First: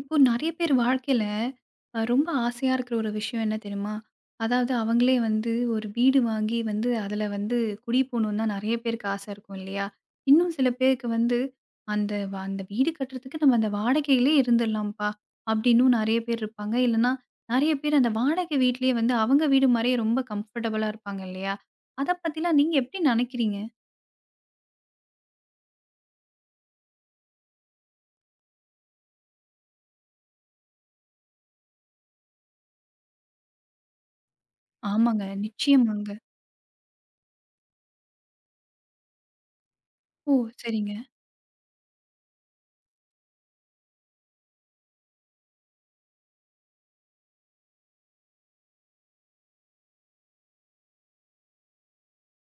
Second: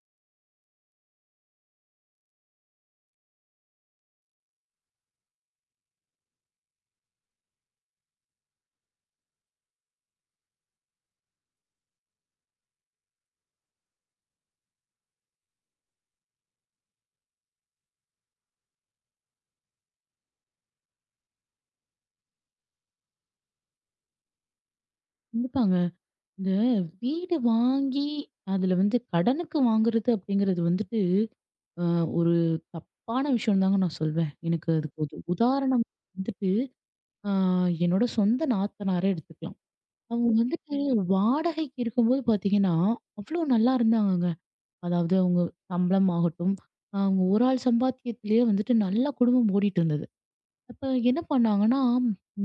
இப்போ நெறைய பேர் வாழ்க்கையில ரொம்ப ஆசையா இருக்கிற ஒரு விஷயம் என்ன தெரியுமா? அதாவது அவங்களே வந்து ஒரு வீடு வாங்கி வந்து அதுல வந்து குடி போணும்னு தான் நெறைய பேருக்கு ஆசை இருக்கும் இல்லையா? இன்னும் சில பேருக்கு வந்து அந்த வீடு கட்டுறதுக்கு நம்ம அந்த வாடகையிலே இருந்துடலாம்ப்பா அப்படின்னும் நெறைய பேர் இருப்பாங்க. இல்லைன்னா நெறைய பேர் அந்த வாடகை வீட்லயே வந்து அவங்க வீடு மாரியே ரொம்ப கம்ஃபர்டபுளா இருப்பாங்க இல்லையா? அத பத்திலாம் நீங்க எப்படி நினைக்கிறீங்க? கண்டிப்பாங்க. இந்த வீடு வாங்கி, அதுல வந்து கடனுக்கு வாங்குறது அப்படிங்கிறது வந்துட்டு, அ ஒரு தப்பான விஷயம் தாங்க நான் சொல்வேன். எனக்கு அதுக்கு ஒரு ஆமாங்க, உதாரணம் நிச்சயமாங்க. வந்துட்டு, அ என்னோட சொந்த நாத்தனாரே எடுத்துக்கலாம். அவங்க ஓ! வந்துட்டு சரிங்க, வாடகைக்கு இருக்கும்போது பார்த்தீங்கன்னா, அவ்வளோ நல்லா இருந்தாங்கங்க. அதாவது அவங்க சம்பளம் ஆகட்டும், அவங்க ஒரு ஆள் சம்பாத்தியத்திலேயே வந்துட்டு நல்லா குடும்பம் ஓடிட்டு இருந்தது. அப்ப என்ன பண்ணாங்கன்னா,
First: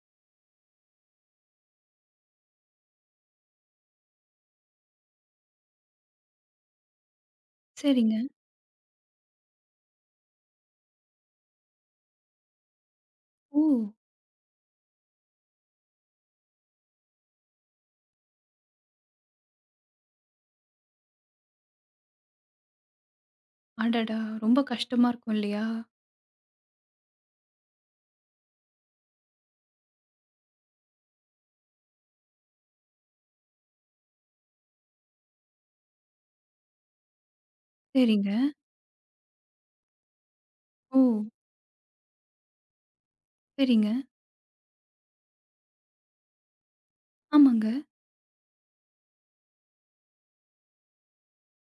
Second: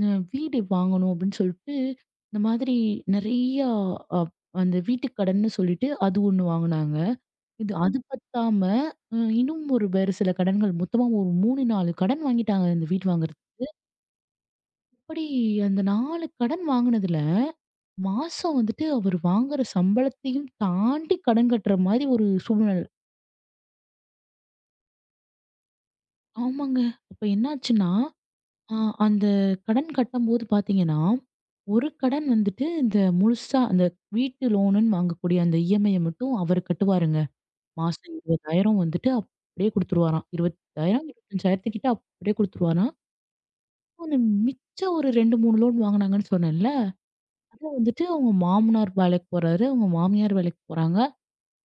ம் வீடு வாங்கணும் அப்படின்னு சொல்லிட்டு, இந்த மாதிரி நெறையா அப் அந்த வீட்டுக் கடன்னு சொல்லிட்டு அது ஒண்ணு வாங்குனாங்க. இது அது சரிங்க. பத்தாம, இன்னும் ஒரு வேறு சில கடன்கள் மொத்தமா ஒரு 3, 4 கடன் வாங்கிட்டாங்க இந்த வீடு வாங்குறதுக்கு. ஓ! அப்படி அந்த 4 கடன் வாங்குனதுல, மாசம் வந்துட்டு அவரு வாங்குற சம்பளத்தையும் தாண்டி கடன் கட்டுற மாரி ஒரு சூழ்நிலை. அடடா! ரொம்ப கஷ்டமா இருக்கும் இல்லையா? ஆமாங்க. அப்ப என்னாச்சுன்னா, அ அந்த கடன் கட்டம்போது பாத்தீங்கன்னா ஒரு கடன் வந்துட்டு இந்த முழுசா அந்த வீட்டு லோனுன்னு வாங்கக்கூடிய அந்த இஎம்ஐய மட்டும் அவரு கட்டுவாருங்க. மாசம் சரிங்க. 20,000 வந்துட்டு அப்படியே குடுத்துருவாராம். ஓ! 20,000, 25,000 கிட்ட அப்படியே குடுத்துருவாராம். சரிங்க. அந்த மிச்ச ஒரு 2, 3 லோன் வாங்குனாங்கன்னு சொன்னேன்ல, அத ஆமாங்க. வந்துட்டு அவங்க மாமனார் வேலைக்கு போறாரு, அவங்க மாமியார் வேலைக்கு போறாங்க.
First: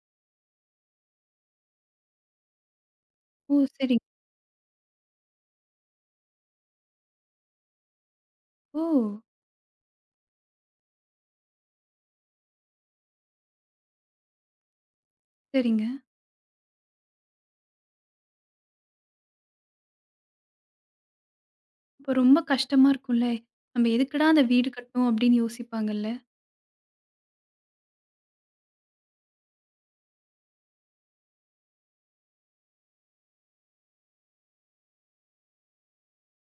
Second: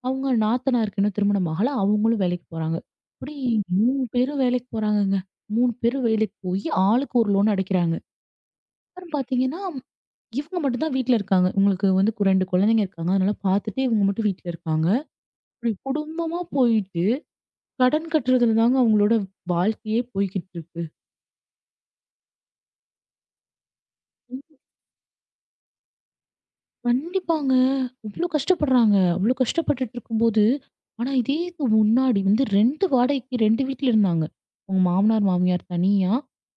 அவங்க நாத்தனாருக்கு இன்னும் திருமணம் ஆகல. அவங்களும் வேலைக்கு போறாங்க. இப்படி ஓ! சரிங்க. 3 பேரும் வேலைக்கு போறாங்கங்க. 3 பேரும் வேலைக்கு போயி ஆளுக்கு ஒரு லோன் அடைக்கிறாங்க. ஓ! அப்புறம் பார்த்தீங்கன்னா இவங்க மட்டும் தான் வீட்ல இருக்காங்க. இவங்களுக்கு வந்து 2 குழந்தைங்க இருக்காங்க. அதனால பார்த்துட்டு இவங்க மட்டும் வீட்ல இருக்காங்க. இப்டி சரிங்க. குடும்பமா போயிட்டு, கடன் கட்டுறதுல தாங்க அவங்களோட வாழ்க்கையே போய்க்கிட்டு இருக்கு. அப்ப ரொம்ப கஷ்டமா இருக்கும்ல. நம்ம எதுக்குடா அந்த வீடு கட்டணும் அப்படின்னு யோசிப்பாங்கல்ல. கண்டிப்பாங்க. இவ்ளோ கஷ்டப்படுறாங்க. அவ்ளோ கஷ்டப்பட்டுட்டு இருக்கும்போது, ஆனா இதே இது முன்னாடி வந்து 2 வாடகைக்கு 2 வீட்ல இருந்தாங்க. அவங்க மாமனார், மாமியார் தனியா,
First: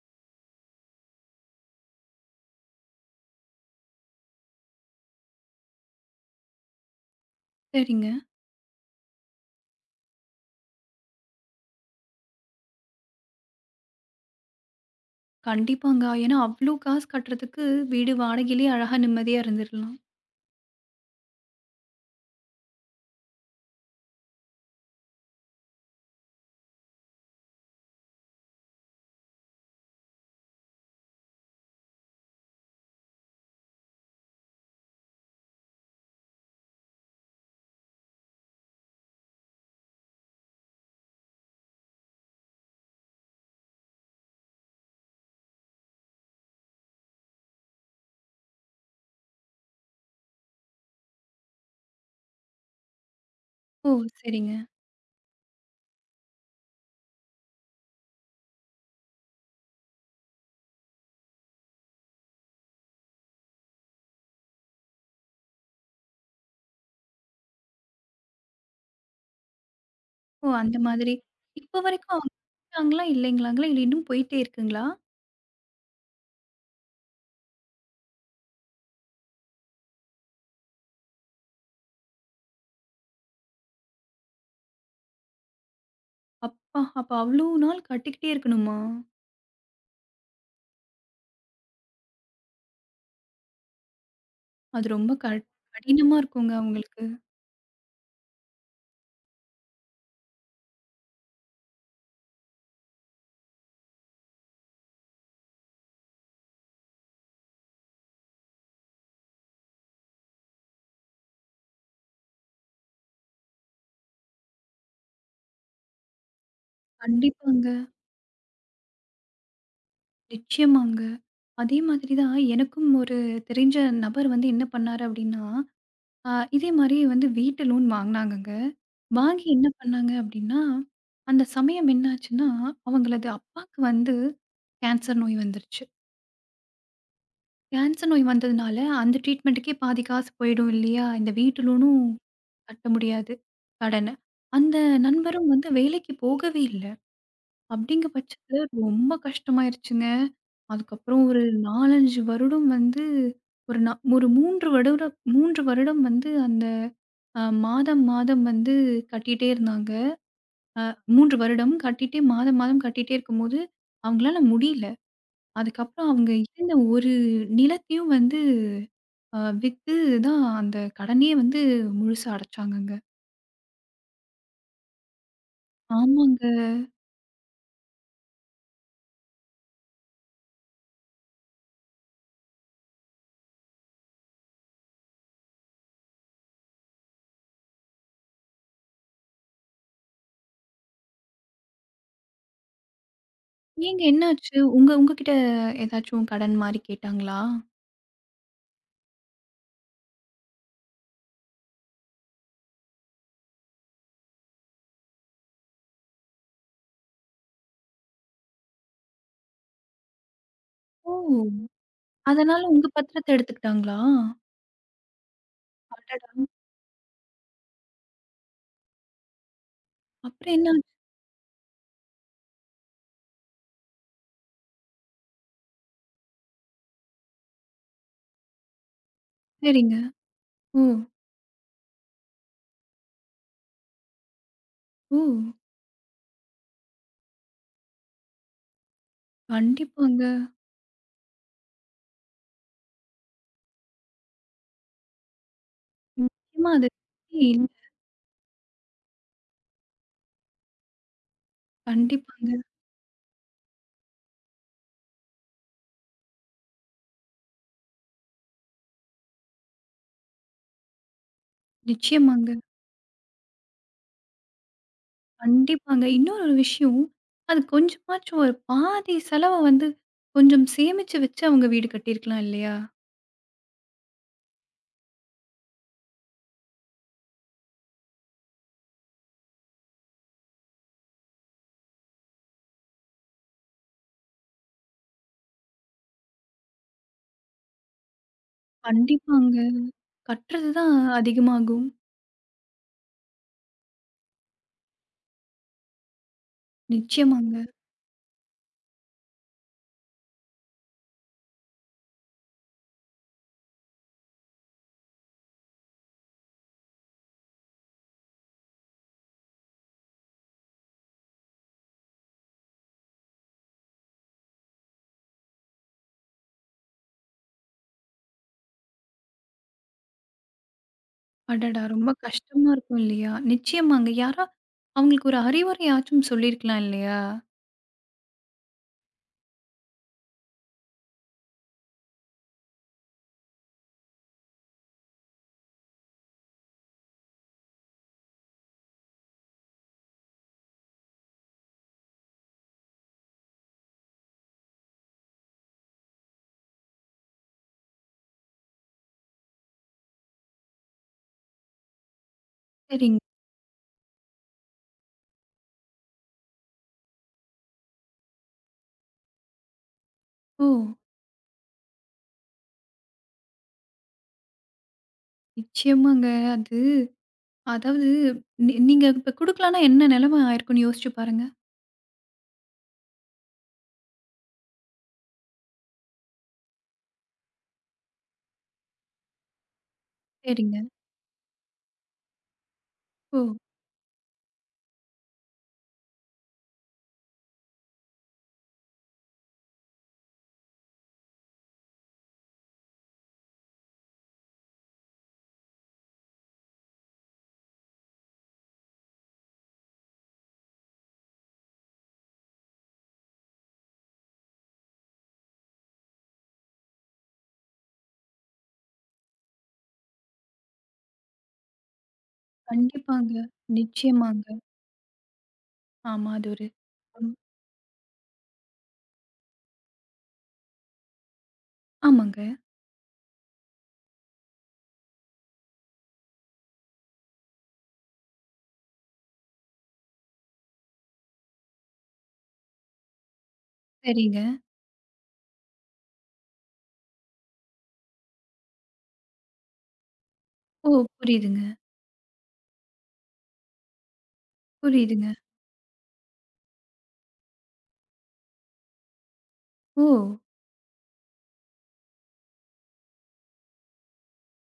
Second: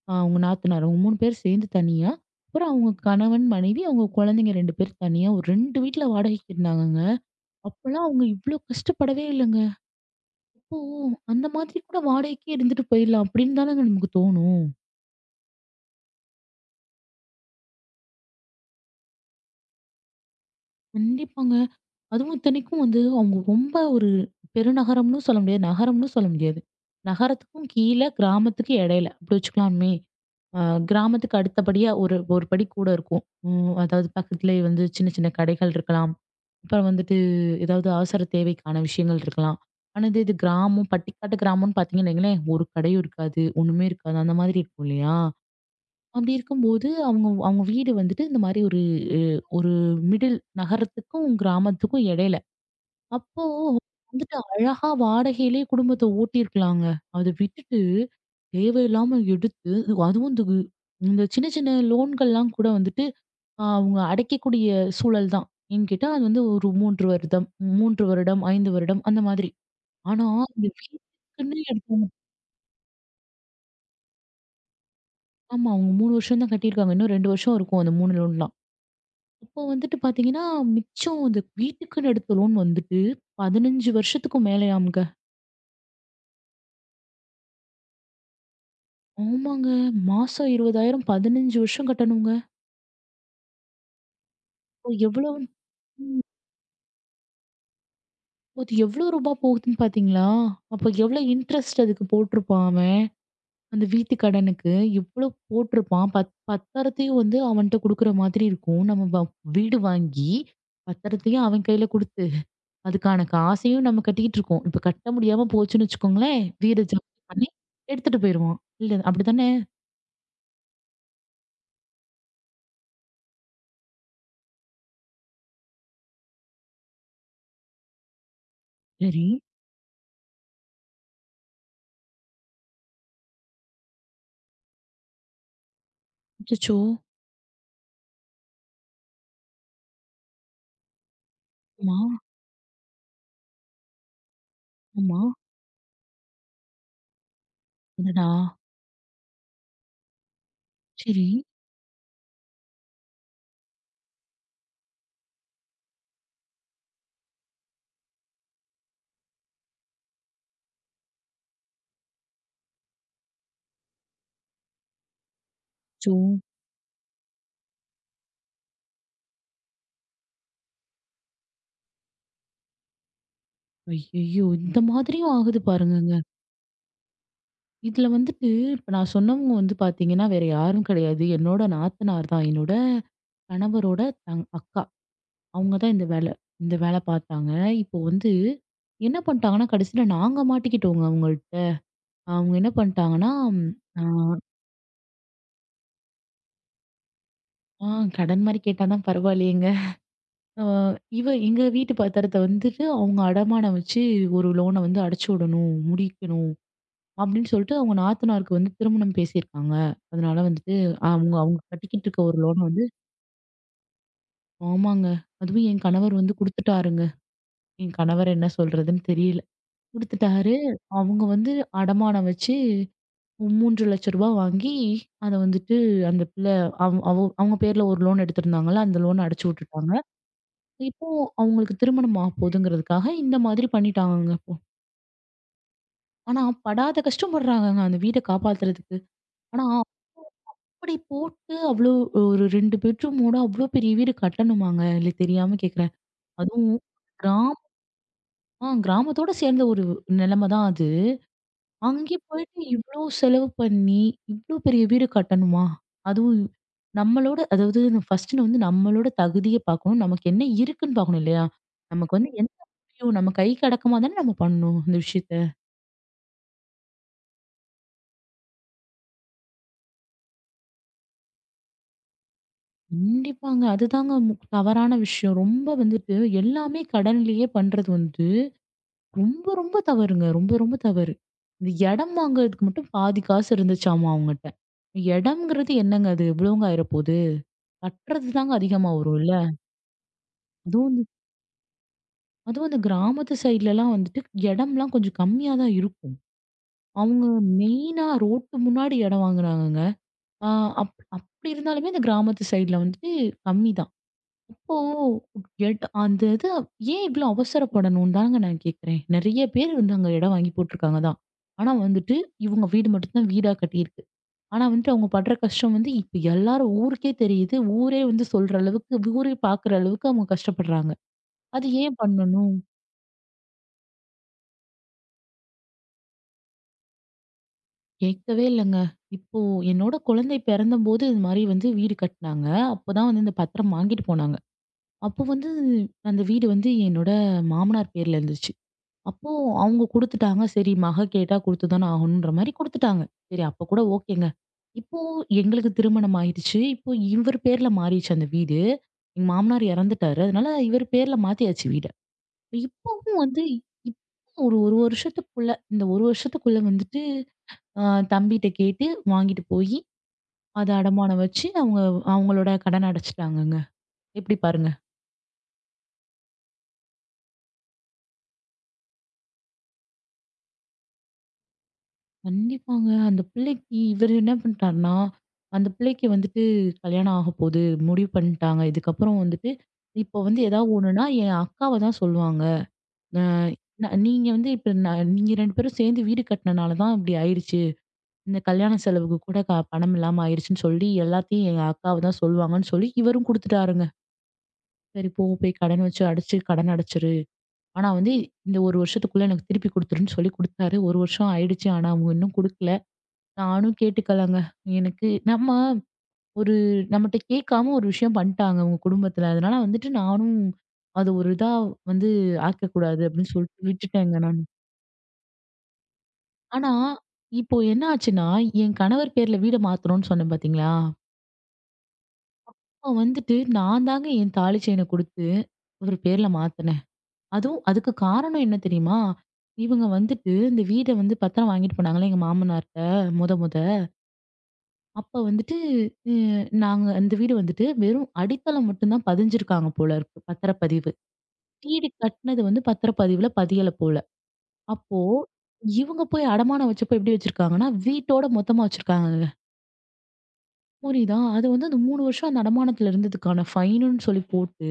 அவங்க நாத்தனார் அவங்க 3 பேரும் சேர்ந்து தனியா, அப்புறம் அவங்க கணவன், மனைவி, அவங்க குழந்தைங்க 2 பேர் தனியா ஒரு 2 வீட்ல வாடகைக்கு இருந்தாங்கங்க. அப்பலாம் சரிங்க. அவங்க இவ்ளோ கஷ்டப்படவே இல்லங்க. இப்போ அந்த மாதிரி கூட வாடகைக்கே இருந்துட்டு போயிடலாம் அப்படின்னு தானங்க நமக்கு தோணும். கண்டிப்பாங்க. ஏன்னா அவ்ளோ காசு கட்டுறதுக்கு வீடு வாடகையிலேயே அழகா நிம்மதியா இருந்துரலாம். கண்டிப்பாங்க. அதுவும் இத்தனைக்கும் வந்து அவங்க ரொம்ப ஒரு பெருநகரம்னு சொல்ல முடியாது. நகரம்னு சொல்ல முடியாது. நகரத்துக்கும் கீழ, கிராமத்துக்கு இடையில அப்படி வச்சுக்கலாமே. அ கிராமத்துக்கு அடுத்தபடியா ஒரு ஒரு படி கூட இருக்கும். ம் அதாவது பக்கத்திலேயே வந்து சின்ன சின்ன கடைகள் இருக்கலாம். அப்புறம் வந்துட்டு ஏதாவது அவசர தேவைக்கான விஷயங்கள் இருக்கலாம். ஆனா இது இது கிராமம், பட்டிக்காட்டு கிராமம்னு பார்த்தீங்கன்னு வைங்களேன், ஒரு கடையும் இருக்காது. ஒண்ணுமே இருக்காது. அந்த மாதிரி இருக்கும் இல்லையா? அப்படி இருக்கும்போது, அவங்க அவங்க வீடு வந்துட்டு இந்த மாரி ஒரு அ ஒரு மிடில் நகரத்துக்கும், கிராமத்துக்கும் இடையில. அப்போ ஓ! வந்துட்டு சரிங்க. அழகா வாடகையிலேயே குடும்பத்த ஓட்டியிருக்கலாங்க. அத விட்டுட்டு தேவையில்லாம எடுத்து, அதுவும் இந்த இந்த சின்ன சின்ன லோன்கள்லாம் கூட வந்துட்டு அவங்க அடைக்கக்கூடிய சூழல் தான். ஏன்னு கேட்டா, அது வந்து ஒரு 3 வருடம் 3 வருடம், 5 வருடம் அந்த மாதிரி. ஆனா ஓ! இந்த அந்த மாதிரி. வீட்டுக்குன்னு இப்ப எடுத்தவங்க வரைக்கும் அவங்க கட்டுறாங்களா இல்லைங்களாங்களா? இல்ல இன்னும் போயிட்டே இருக்குங்களா? ஆமா அவங்க 3 வருஷம் தான் கட்டியிருக்காங்க. இன்னும் 2 வருஷம் இருக்கும் அந்த 3 லோன்லாம். அப்போ வந்துட்டு பார்த்தீங்கன்னா, மிச்சம் அந்த வீட்டுக்குன்னு எடுத்த லோன் வந்துட்டு 15 வருஷத்துக்கும் மேலயாம்ங்க. அப்பா! அப்ப அவ்ளோ நாள் கட்டிக்கிட்டே இருக்கணுமா? ஆமாங்க. மாசம் 20,000 15 வருஷம் கட்டணுங்க. அது அப்போ ரொம்ப எவ்வளோன்னு கடினமா இருக்குங்க அவங்களுக்கு. அது எவ்வளோ ரூபா போகுதுன்னு பார்த்தீங்களா? அப்போ எவ்வளோ இன்ட்ரெஸ்ட் அதுக்கு போட்டிருப்பான் அவன். அந்த வீட்டு கடனுக்கு எவ்வளோ போட்டிருப்பான். பத்தரத்தையும் வந்து அவன்ட்ட குடுக்குற மாதிரி இருக்கும். நம்ம வீடு வாங்கி, பத்தரத்தையும் அவன் கையில குடுத்து அதுக்கான காசையும் நம்ம கட்டிக்கிட்டு இருக்கோம். இப்ப கட்ட முடியாம போச்சுன்னு வச்சுக்கோங்களேன், வீடு ஜப்தி பண்ணி கண்டிப்பாங்க. எடுத்துட்டு போயிருவான். இல்ல அப்படித்தானே? நிச்சயமாங்க. அதே மாதிரி தான் எனக்கும் ஒரு தெரிஞ்ச நபர் வந்து என்ன பண்ணாரு அப்டின்னா, அ இதே மாரி வந்து வீட்டு லோன் வாங்குனாங்கங்க. சரி. வாங்கி என்ன பண்ணாங்க அப்டின்னா, அந்த சமயம் என்னாச்சுன்னா, அவங்களது அப்பாக்கு வந்து கேன்சர் நோய் வந்துருச்சு. அச்சச்சோ! கேன்சர் நோய் வந்ததுனால அந்த ட்ரீட்மெண்ட்டுக்கே பாதி காசு போயிடும் இல்லையா? இந்த வீட்டு ஆமா, லோனும் கட்ட முடியாது கடன. அந்த ஆமா. நண்பரும் வந்து வேலைக்கு போகவே இல்ல. அப்படிங்க அடடா! பட்சத்தில ரொம்ப கஷ்டமாயிருச்சுங்க. அதுக்கப்புறம் சரி. ஒரு 4, 5 வருடம் வந்து ஒரு ஒரு 3 வருடம் 3 வருடம் வந்து அந்த மாதம், மாதம் வந்து கட்டிட்டே இருந்தாங்க. அ 3 வருடம் கட்டிட்டே மாதம், மாதம் கட்டிட்டே இருக்கும்போது, அவங்களால முடியல. அதுக்கப்புறம் அச்சோ! அவங்க இருந்த ஒரு நிலத்தையும் வந்து வித்து தான் அந்த கடனே வந்து முழுசா அடைச்சாங்கங்க. ஐயய்யோ! இந்த மாதிரியும் ஆகுது பாருங்கங்க. ஆமாங்க. இதுல வந்துட்டு இப்ப நான் சொன்னவங்க வந்து பார்த்தீங்கன்னா, வேற யாரும் கிடையாது. என்னோட நாத்தனார் தான். என்னோட கணவரோட அக்கா. அவங்க தான் இந்த வேலை பார்த்தாங்க. இப்போ வந்து என்ன பண்ணிட்டாங்கன்னா, கடைசியில நாங்க மாட்டிக்கிட்டோங்க அவங்கள்ட்ட. அவங்க என்ன பண்ணிட்டாங்கன்னா, ஏங்க ஆ என்னாச்சு? உங்க உங்ககிட்ட ஏதாச்சும் கடன் மாரி கேட்டாங்களா? ஆ கடன் மாரி கேட்டா தான் பரவாயில்லையேங்க. அ இவ எங்க வீட்டு பத்திரத்த வந்துட்டு அவங்க அடமானம் வச்சு ஒரு லோன வந்து அடைச்சு விடணும், முடிக்கணும் அப்படின்னு சொல்லிட்டு அவங்க நாத்தனாருக்கு வந்து திருமணம் பேசியிருக்காங்க. அதனால வந்துட்டு ஓ! அவங்க அவங்க கட்டிக்கிட்டு இருக்க ஒரு லோன அதனால வந்து உங்க பத்திரத்த எடுத்துக்கிட்டாங்களா? ஆமாங்க. அதுவும் என் கணவர் அடடா! வந்து குடுத்துட்டாருங்க. என் கணவர் என்ன சொல்றதுன்னு தெரியல. அப்புறம் குடுத்துட்டாரு. என்ன அவங்க வந்து அடமானம் வச்சு ரூ. 3,00,000 வாங்கி அத வந்துட்டு அந்த பிள்ளை அவ் அவ அவங்க பேர்ல ஒரு லோன் எடுத்திருந்தாங்கல்ல, அந்த லோன அடைச்சு விட்டுட்டாங்க. ஆச்சரியங்க? ஓ! இப்போ அவங்களுக்கு திருமணம் ஆக போதுங்கிறதுக்காக இந்த மாதிரி பண்ணிட்டாங்கங்க அப்போ. ஓ! ஆனா படாத கஷ்டப்படுறாங்கங்க அந்த வீட காப்பாத்துறதுக்கு. ஆனா கண்டிப்பாங்க. அப்படி போட்டு அவ்ளோ ஒரு 2 பெட்ரூமோட அவ்ளோ பெரிய வீடு கட்டணுமாங்க? இல்ல தெரியாம கேட்கிறேன். நிச்சயமா அதுவும் அது கிராமம் இல்ல. கிராமத்தோட சேர்ந்த ஒரு நிலைமை தான் அது. அங்கே கண்டிப்பாங்க. போயிட்டு இவ்ளோ செலவு பண்ணி, இவ்ளோ பெரிய வீடு கட்டணுமா? அதுவும் நம்மளோட அதாவது ஃபர்ஸ்ட்டு வந்து நம்மளோட தகுதிய பார்க்கணும். நமக்கு என்ன இருக்குன்னு பார்க்கணும் இல்லையா? நமக்கு வந்து நிச்சயமாங்க. என்ன முடியும்? நம்ம கைக்கு அடக்கமா தானே நம்ம பண்ணணும் இந்த விஷயத்த. கண்டிப்பாங்க. இன்னொரு விஷயம், அது கொஞ்சமாச்சும் ஒரு பாதி செலவ வந்து கொஞ்சம் சேமிச்சு வச்சு அவங்க வீடு கட்டியிருக்கலாம் இல்லையா? கண்டிப்பாங்க. அதுதாங்க தவறான விஷயம். ரொம்ப வந்துட்டு எல்லாமே கடன்லேயே பண்றது வந்து ரொம்ப, ரொம்ப தவறுங்க. ரொம்ப, ரொம்ப தவறு. இந்த இடம் வாங்குறதுக்கு மட்டும் பாதி காசு இருந்துச்சாமா அவங்கட்ட. இடம்ங்கிறது என்னங்க அது? எவ்வளோங்க ஆயிரப்போது? கட்டுறது தாங்க அதிகமா வரும் இல்ல? கண்டிப்பாங்க. கட்டுறது தான் அதுவும் அதிகமாகும். அதுவும் அந்த கிராமத்து சைட்லலாம் வந்துட்டு இடம்லாம் கொஞ்சம் கம்மியா தான் இருக்கும். அவங்க நிச்சயமாங்க. மெயினா ரோட்டு முன்னாடி இடம் வாங்குனாங்கங்க. ஆ அப் அப்படி இருந்தாலுமே அந்த கிராமத்து சைட்ல வந்துட்டு கம்மிதான். அப்போ எட் அந்த இது ஏன் இவ்வளோ அவசரப்படணும்னு தாங்க நான் கேட்கிறேன். நெறைய பேர் வந்து அங்க இடம் வாங்கி போட்டுருக்காங்க தான். ஆனா வந்துட்டு இவங்க வீடு மட்டும் தான் வீடா கட்டியிருக்கு. ஆனா வந்துட்டு அவங்க படுற கஷ்டம் வந்து இப்ப எல்லாரும் ஊருக்கே தெரியுது. ஊரே வந்து சொல்ற அளவுக்கு ஊரே பார்க்குற அளவுக்கு அவங்க கஷ்டப்படுறாங்க. அது அடடா! ஏன் ரொம்ப பண்ணணும்? கஷ்டமா இருக்கும் இல்லையா? நிச்சயமாங்க. யாரா அவங்களுக்கு ஒரு அறிவுரையாச்சும் சொல்லியிருக்கலாம் இல்லையா? கேட்கவே இல்லங்க. இப்போ என்னோட குழந்தை பிறந்தபோது இது மாரி வந்து வீடு கட்டுனாங்க. அப்பதான் வந்து இந்த பத்திரம் வாங்கிட்டு போனாங்க. அப்போ வந்து அந்த வீடு வந்து என்னோட மாமனார் பேர்ல இருந்துச்சு. அப்போ அவங்க குடுத்துட்டாங்க. சரி மக கேட்டா குடுத்துதான ஆகணுன்ற மாரி குடுத்துட்டாங்க. சரி அப்ப கூட ஓகேங்க. இப்போ எங்களுக்கு திருமணம் ஆயிடுச்சு. இப்போ இவர் பேர்ல மாறிடுச்சு அந்த வீடு. எங்க மாமனார் இறந்துட்டாரு. அதனால இவர் பேர்ல மாத்தியாச்சு வீட. இப்பவும் சரிங்க. வந்து இப்போ ஒரு 1 வருஷத்துக்குள்ள இந்த 1 வருஷத்துக்குள்ள வந்துட்டு ஆ தம்பிட்ட கேட்டு வாங்கிட்டு போயி, ஓ! அத அடமானம் வச்சு அவங்க அவங்களோட கடன அடைச்சுட்டாங்கங்க. எப்படி பாருங்க? நிச்சயமாங்க. அது அதாவது நீங்க இப்ப குடுக்கலன்னா என்ன நிலைமை ஆயிருக்கும்ன்னு யோசிச்சு பாருங்க. கண்டிப்பாங்க. அந்த பிள்ளைக்கு இவரு என்ன பண்ணிட்டாருன்னா, அந்த பிள்ளைக்கு வந்துட்டு கல்யாணம் ஆகப்போது முடிவு பண்ணிட்டாங்க. இதுக்கப்புறம் வந்துட்டு இப்போ வந்து ஏதாவது சரிங்க. ஒண்ணுன்னா என் அக்காவ தான் சொல்லுவாங்க. அ ஓ! ந நீங்க வந்து இப்ப நீங்க 2 பேரும் சேர்ந்து வீடு கட்டுனனால தான் இப்படி ஆயிடுச்சு. இந்த கல்யாண செலவுக்கு கூட பணம் இல்லாம ஆயிடுச்சுன்னு சொல்லி எல்லாத்தையும் எங்க அக்காவ தான் சொல்லுவாங்கன்னு சொல்லி இவரும் குடுத்துட்டாருங்க. சரி போ போய் கடன் வச்சு அடைச்சு கடன் அடைச்சிரு. ஆனா வந்து இந்த 1 வருஷத்துக்குள்ள எனக்கு திருப்பி குடுத்துருன்னு சொல்லி குடுத்தாரு. 1 வருஷம் ஆயிடுச்சு. ஆனா அவங்க இன்னும் குடுக்கல. நானும் கேட்டுக்கலங்க. எனக்கு நம்ம ஒரு நம்மட்ட கேட்காம ஒரு விஷயம் பண்ணிட்டாங்க அவங்க குடும்பத்துல. அதனால வந்துட்டு நானும் அது ஒரு இதா வந்து ஆக்கக்கூடாது அப்படின்னு கண்டிப்பாங்க. சொல்லிட்டு விட்டுட்டேங்க நானு. நிச்சயமாங்க. ஆமா. அது ஒரு ஆனா ம். இப்போ என்ன ஆச்சுன்னா, என் கணவர் பேர்ல வீட மாத்துறோம்ன்னு சொன்னேன் பாத்தீங்களா? ஆமாங்க. அப்ப வந்துட்டு நான் தாங்க என் தாலி செயின குடுத்து, அவரு பேர்ல மாத்துனேன். அதுவும் அதுக்கு காரணம் என்ன தெரியுமா? இவங்க வந்துட்டு இந்த வீட வந்து பத்திரம் வாங்கிட்டு போனாங்கல்ல எங்க மாமனார்ட்ட. முத முத. சரிங்க. அப்ப வந்துட்டு அ நாங்க அந்த வீடு வந்துட்டு வெறும் அடித்தளம் மட்டும் தான் பதிஞ்சிருக்காங்க போல இருக்கு. ஓ! பத்திரப்பதிவு. புரியுதுங்க, வீடு கட்டுனது வந்து பத்திரப்பதிவுல பதியல போல. அப்போ புரியுதுங்க. இவங்க போய் அடமானம் வச்சப்போ எப்படி வச்சிருக்காங்கன்னா, வீட்டோட மொத்தமா வச்சிருக்காங்கங்க. ஓ! புரியுதா? அது வந்து அந்த 3 வருஷம் அந்த அடமானத்துல இருந்ததுக்கான ஃபைனுன்னு சொல்லி போட்டு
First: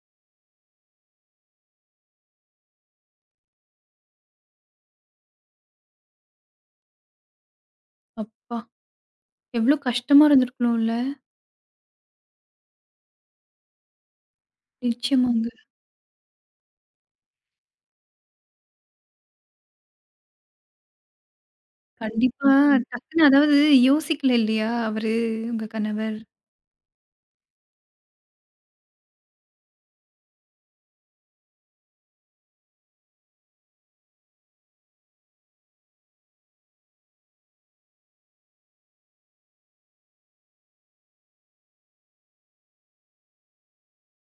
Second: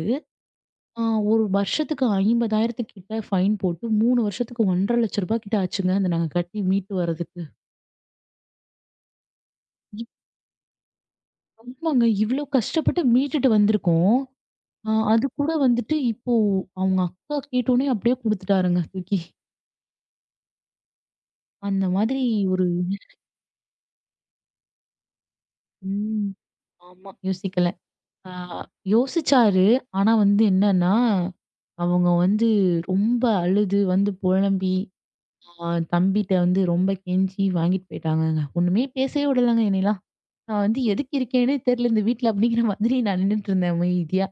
ஆ ஒரு வருஷத்துக்கு 50,000 கிட்ட ஃபைன் போட்டு 3 வருஷத்துக்கு 1,50,000 ரூபாய் கிட்ட ஆச்சுங்க. அத நாங்க கட்டி மீட்டு வரதுக்கு. அப்பா! எவ்ளோ இப் கஷ்டமா இருந்திருக்கணும்ல. ஆமாங்க. இவ்ளோ கஷ்டப்பட்டு மீட்டுட்டு வந்திருக்கோம். அது நிச்சயமாங்க. கூட வந்துட்டு இப்போ அவங்க அக்கா கேட்டோனே அப்படியே குடுத்துட்டாருங்க தூக்கி. அந்த மாதிரி கண்டிப்பா ஒரு டக்குன்னு அதாவது யோசிக்கல இல்லையா? அவரு உங்க கணவர். ம். ஆமா. யோசிக்கல. ஆ யோசிச்சாரு. ஆனா வந்து என்னன்னா, அவங்க வந்து ரொம்ப அழுது வந்து புலம்பி, ஆ தம்பிட்ட வந்து ரொம்ப கெஞ்சி வாங்கிட்டு போயிட்டாங்கங்க. ஒண்ணுமே பேசவே விடலங்க என்னையலாம். நான் வந்து எதுக்கு இருக்கேன்னே தெரியல இந்த வீட்ல அப்படிங்கிற மாதிரி நான் நின்னுட்டு இருந்தேன் அமைதியா.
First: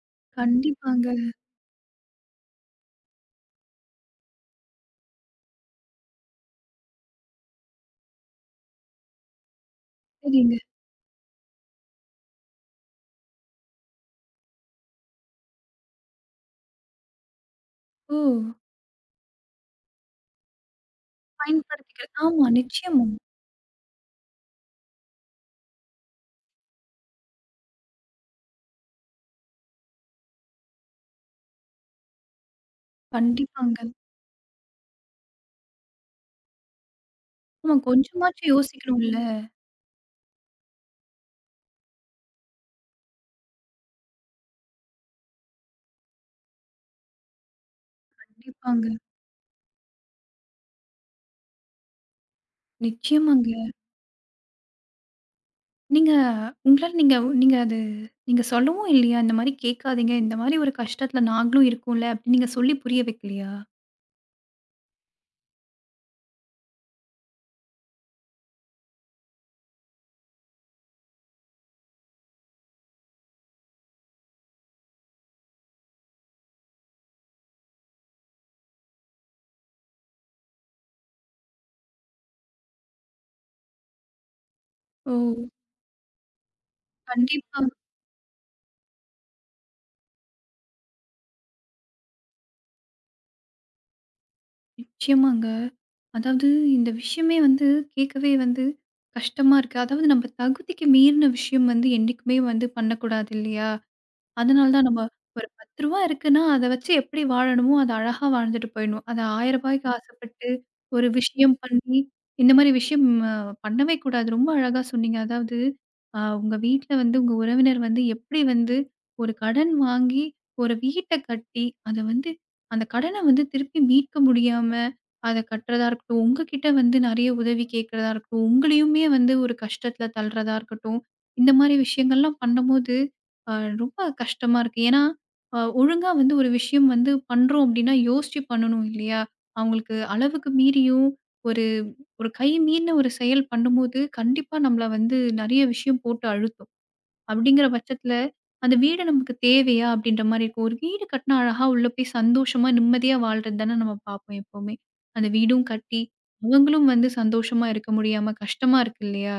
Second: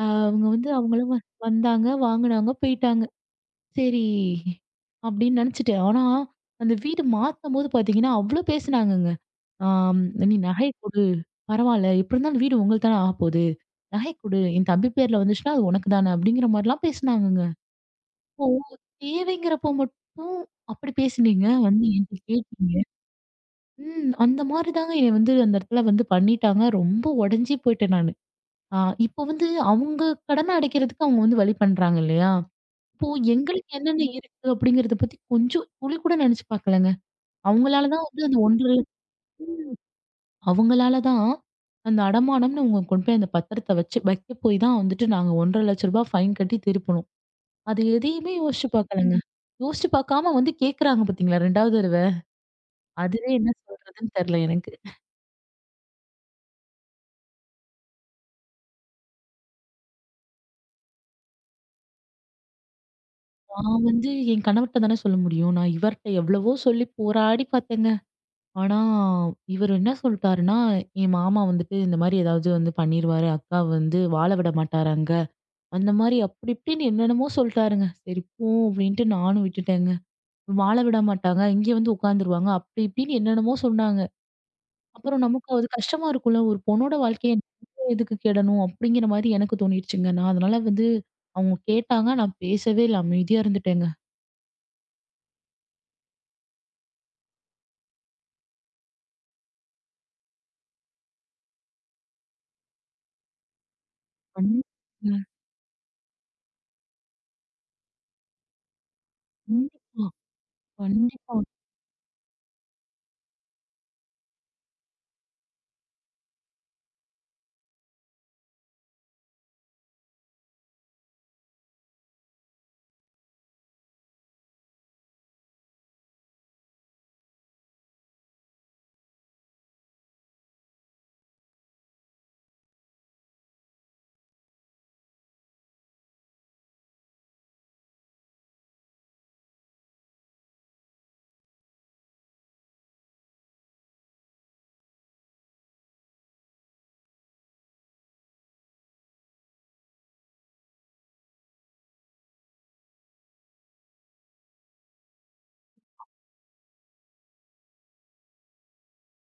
அவங்க வந்து கண்டிப்பாங்க. அவங்களும் வந்தாங்க, வாங்குனாங்க, போயிட்டாங்க. சரி அப்படின்னு நினைச்சுட்டேன். ஆனா, அந்த வீடு மாத்தும்போது பார்த்தீங்கன்னா, அவ்ளோ பேசுனாங்கங்க. ஆம் "நீ சரிங்க. நகை கொடு, பரவால்ல எப்படி இருந்தாலும் வீடு உங்களுக்கு தானே ஆகப்போது. நகை கொடு, என் தம்பி பேர்ல வந்துச்சுன்னா அது உனக்கு தானே" அப்படிங்கிற மாரிலாம் பேசுனாங்கங்க. ஓ! அப்போ தேவைங்கிறப்போ மட்டும் அப்படி பேசுனீங்க, வந்து பயன்படுத்திக்க என்ட்ட ஆமா. கேட்டீங்க. நிச்சயமா. ம். அந்த மாரி தாங்க என்னைய வந்து அந்த இடத்துல வந்து பண்ணிட்டாங்க. ரொம்ப உடைஞ்சு போயிட்டேன் நானு. ஆ இப்ப வந்து அவங்க கடன அடைக்கிறதுக்கு அவங்க வந்து வழி பண்றாங்க இல்லையா? இப்போ எங்களுக்கு கண்டிப்பாங்க. என்னென்ன இருக்கு அப்படிங்கிறத பத்தி கொஞ்சம் துளி கூட நினைச்சு பார்க்கலங்க. ஆமா. அவங்களால தான் வந்து அந்த கொஞ்சமாச்சும் 1 1/2 யோசிக்கணும்ல. அவங்களால தான் அந்த அடமானம்னு அவங்க கொண்டு போய் அந்த பத்திரத்த வச்சு வைக்க போய் தான் வந்துட்டு நாங்க ரூ. 1 1/2 ஃபைன் கட்டி திருப்பணும். அது எதையுமே யோசிச்சு கண்டிப்பாங்க. பார்க்கலங்க. யோசிச்சு பார்க்காம வந்து கேட்கறாங்க பார்த்தீங்களா 2ஆவது தடவ. அதுவே என்ன நிச்சயமாங்க. சொல்றதுன்னு தெரியல எனக்கு. நீங்க உங்களால நீங்க நீங்க அது நீங்க சொல்லவும் இல்லையா? இந்த மாரி கேட்காதீங்க. இந்த மாரி ஒரு கஷ்டத்துல நாங்களும் இருக்கோம்ல. அப்படின்னு நீங்க சொல்லி புரிய வைக்கலையா? நான் வந்து என் கணவர்ட்ட தானே சொல்ல முடியும். நான் இவர்ட்ட எவ்வளவோ சொல்லி போராடி பார்த்தேங்க. ஆனா, இவரு என்ன சொல்ட்டாருன்னா, என் மாமா வந்துட்டு இந்த மாரி ஏதாவது வந்து பண்ணிருவாரு. அக்காவ வந்து வாழ விட மாட்டாராங்க. அந்த மாரி அப்படி இப்படின்னு என்னென்னமோ சொல்ட்டாருங்க. சரி போ அப்படின்ட்டு நானும் விட்டுட்டேங்க. வாழ விட மாட்டாங்க. இங்கே வந்து உட்காந்துருவாங்க. அப்படி இப்படின்னு என்னென்னமோ சொன்னாங்க. ஓ! அப்புறம் நமக்கு அது கஷ்டமா இருக்கும்ல. ஒரு பொண்ணோட வாழ்க்கைய கண்டிப்பா. எதுக்கு கெடணும் அப்படிங்கிற மாரி எனக்கு தோணிடுச்சுங்க. நான் அதனால வந்து அவங்க கேட்டாங்க. நான் பேசவே இல்ல. அமைதியா இருந்துட்டேங்க. நிச்சயமாங்க. அதாவது இந்த விஷயமே வந்து கேட்கவே வந்து கஷ்டமா இருக்கு. அதாவது நம்ம தகுதிக்கு மீறின விஷயம் வந்து என்னைக்குமே வந்து பண்ணக்கூடாது இல்லையா? அதனால தான் நம்ம ஒரு ரூ. 10 இருக்குன்னா, அத வச்சு எப்படி வாழணுமோ, அத அழகா வாழ்ந்துட்டு போயிடணும். அத ரூ. 1000க்கு கண்டிப்பா, ஆசைப்பட்டு, ஒரு கண்டிப்பா, விஷயம் பண்ணி, இந்த மாரி விஷயம் பண்ணவே கூடாது. ரொம்ப அழகா சொன்னீங்க. அதாவது, உங்க வீட்ல வந்து உங்க உறவினர் வந்து எப்படி வந்து ஒரு கடன் வாங்கி, ஒரு வீட்ட கட்டி, அத வந்து அந்த கடன வந்து திருப்பி மீட்க முடியாம, அத கட்டுறதா இருக்கட்டும், உங்ககிட்ட வந்து நெறைய உதவி கேட்கிறதா இருக்கட்டும், உங்களையுமே வந்து ஒரு கஷ்டத்துல தள்றதா இருக்கட்டும், இந்த மாரி விஷயங்கள்லாம் பண்ணும்போது, அ ரொம்ப கஷ்டமா இருக்கு. ஏன்னா, ஒழுங்கா வந்து ஒரு விஷயம் வந்து பண்றோம் அப்டின்னா, யோசிச்சு பண்ணணும் இல்லையா? அவங்களுக்கு அளவுக்கு மீறியும், ஒரு ஒரு கை மீறின ஒரு செயல் பண்ணும்போது, கண்டிப்பா நம்மள வந்து நெறைய விஷயம் போட்டு அழுத்தும். அப்டிங்கிற பட்சத்துல, அந்த வீடு நமக்கு தேவையா? அப்டின்ற மாரி இருக்கும். ஒரு வீடு கட்டினா அழகா உள்ள போய் சந்தோஷமா, நிம்மதியா வாழ்றது தானே நம்ம பார்ப்போம் எப்பவுமே. அந்த வீடும் கட்டி, அவங்களும் வந்து சந்தோஷமா இருக்க முடியாம கஷ்டமா இருக்கு இல்லையா?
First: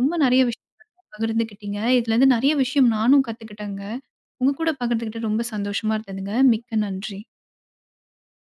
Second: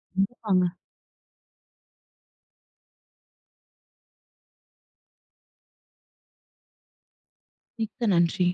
ரொம்ப நெறைய விஷயம் கண்டிப்பாங்க. பகிர்ந்துக்கிட்டீங்க. இதுலருந்து நெறைய விஷயம் நானும் கத்துக்கிட்டேங்க. உங்க கூட பகிர்ந்துக்கிட்டு ரொம்ப சந்தோஷமா இருந்ததுங்க. மிக்க நன்றி. மிக்க நன்றி.